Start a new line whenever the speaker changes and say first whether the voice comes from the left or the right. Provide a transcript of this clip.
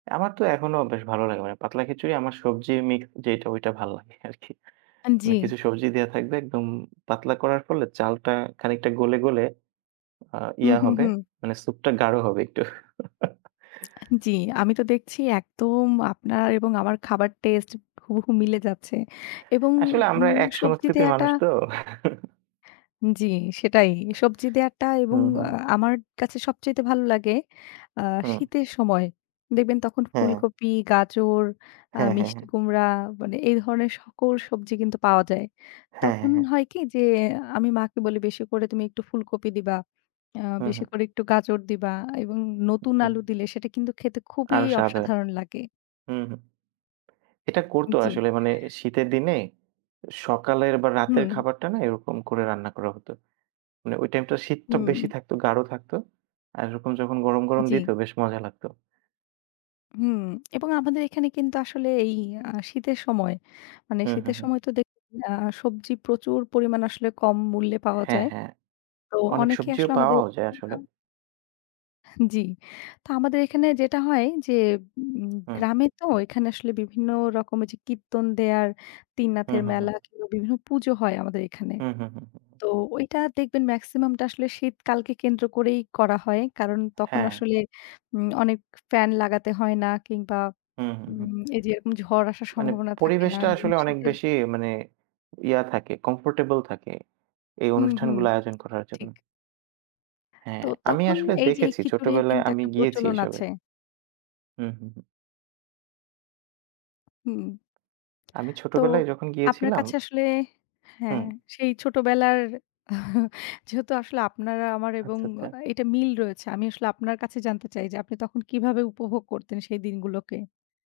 right: আমার তো এখনো বেশ ভালো লাগে। মানে পাতলা খিচুড়ি আমার সবজি মিক্স যেইটা ঐটা ভাল লাগে আরকি।
left: আ
right: মানে
left: জি।
right: কিছু সবজি দেয়া থাকবে একদম পাতলা করার ফলে চালটা খানিকটা গলে, গলে আ
left: হুম,
right: ইয়া
left: হুম,
right: হবে
left: হুম।
right: মানে সুপটা গাঢ় হবে একটু।
left: জি আমি তো দেখছি একদম আপনার এবং আমার খাবার টেস্ট হুবহু মিলে যাচ্ছে এবং
right: আসলে আমরা
left: উম
right: এক
left: সবজি
right: সংস্কৃতির
left: দেয়াটা
right: মানুষ তো।
left: জি সেটাই সবজি দেয়াটা এবং
right: হুম, হুম।
left: আ আমার কাছে সবচাইতে ভালো লাগে আ
right: হুম।
left: শীতের সময়। দেখবেন তখন
right: হ্যাঁ।
left: ফুলকপি, গাজর, আ
right: হ্যাঁ, হ্যাঁ,
left: মিষ্টি
right: হ্যাঁ।
left: কুমড়া মানে এই ধরনের সকল সবজি কিন্তু পাওয়া যায়।
right: হ্যাঁ, হ্যাঁ,
left: তখন
right: হ্যাঁ।
left: হয় কি যে আমি মাকে বলি বেশি করে তুমি একটু ফুলকপি দিবা আ
right: হুম,
left: বেশি
right: হুম।
left: করে একটু গাজর দিবা এবং নতুন আলু দিলে সেটা কিন্তু খেতে খুবই
right: আরও স্বাদ হয়
left: অসাধারণ লাগে।
right: হুম, হুম এটা করতো
left: জি।
right: আসলে মানে শীতের দিনে সকালের বা রাতের
left: হুম।
right: খাবারটা না এরকম করে রান্না করা হত। মানে ওই টাইমটা শীতটা
left: হুম।
right: বেশি থাকতো, গাঢ় থাকত আর এরকম যখন গরম
left: আ
right: গরম
left: জি।
right: দিত বেশ মজা লাগতো।
left: হুম এবং আমাদের এখানে কিন্তু আসলে এই আ শীতের সময়, মানে
right: হুম, হুম,
left: শীতের
right: হুম।
left: সময় তো দেখুন আ সবজি প্রচুর পরিমাণ আসলে কম মূল্যে পাওয়া
right: হ্যাঁ,
left: যায়।
right: হ্যাঁ।
left: তো
right: অনেক
left: অনেকে
right: সবজিও
left: আসলে আমাদের
right: পাওয়াও যায় আসলে।
left: আম জি তো আমাদের এখানে যেটা হয়, যে উম
right: হুম।
left: গ্রামে তো ঐখানে আসলে বিভিন্ন রকমের যে কীর্তন দেয়ার
right: হুম,
left: তিননাথের
right: হুম,
left: মেলা,
right: হুম।
left: কিনবা বিভিন্ন পুজো হয় আমাদের এখানে।
right: হুম, হুম, হুম, হুম।
left: তো ঐটা দেখবেন মেক্সিমামটা আসলে শীত কালকে কেন্দ্র করেই করা হয় কারণ তখন
right: হ্যাঁ।
left: আসলে উম অনেক ফ্যান লাগাতে হয় না কিংবা
right: হুম, হুম, হুম।
left: উম এই যে এরকম ঝড় আসার
right: মানে
left: সম্ভাবনা থাকে না
right: পরিবেশটা
left: এবং
right: আসলে অনেক
left: শীতের
right: বেশি মানে ইয়া থাকে কমফোর্টেবল থাকে এই
left: হুম, হুম
right: অনুষ্ঠানগুলো আয়োজন করার জন্য।
left: ঠিক।
right: হ্যাঁ,
left: তো
right: আমি
left: তখন
right: আসলে
left: এই যে এই
right: দেখেছি,
left: খিচুড়ির
right: ছোটবেলায়
left: কিন্তু
right: আমি
left: একটা
right: গিয়েছি
left: প্রচলন
right: এসবে।
left: আছে।
right: হুম, হুম, হুম।
left: হুম।
right: আমি
left: তো
right: ছোটবেলায় যখন
left: আপনার
right: গিয়েছিলাম
left: কাছে আসলে
right: হুম।
left: হ্যাঁ সেই ছোটবেলার যেহেতু আসলে আপনারা আমার এবং
right: আচ্ছা,
left: আ
right: আচ্ছা।
left: এটা মিল রয়েছে। আমি আসলে আপনার কাছে জানতে চাই যে আপনি তখন কিভাবে উপভোগ করতেন সেই দিনগুলোকে?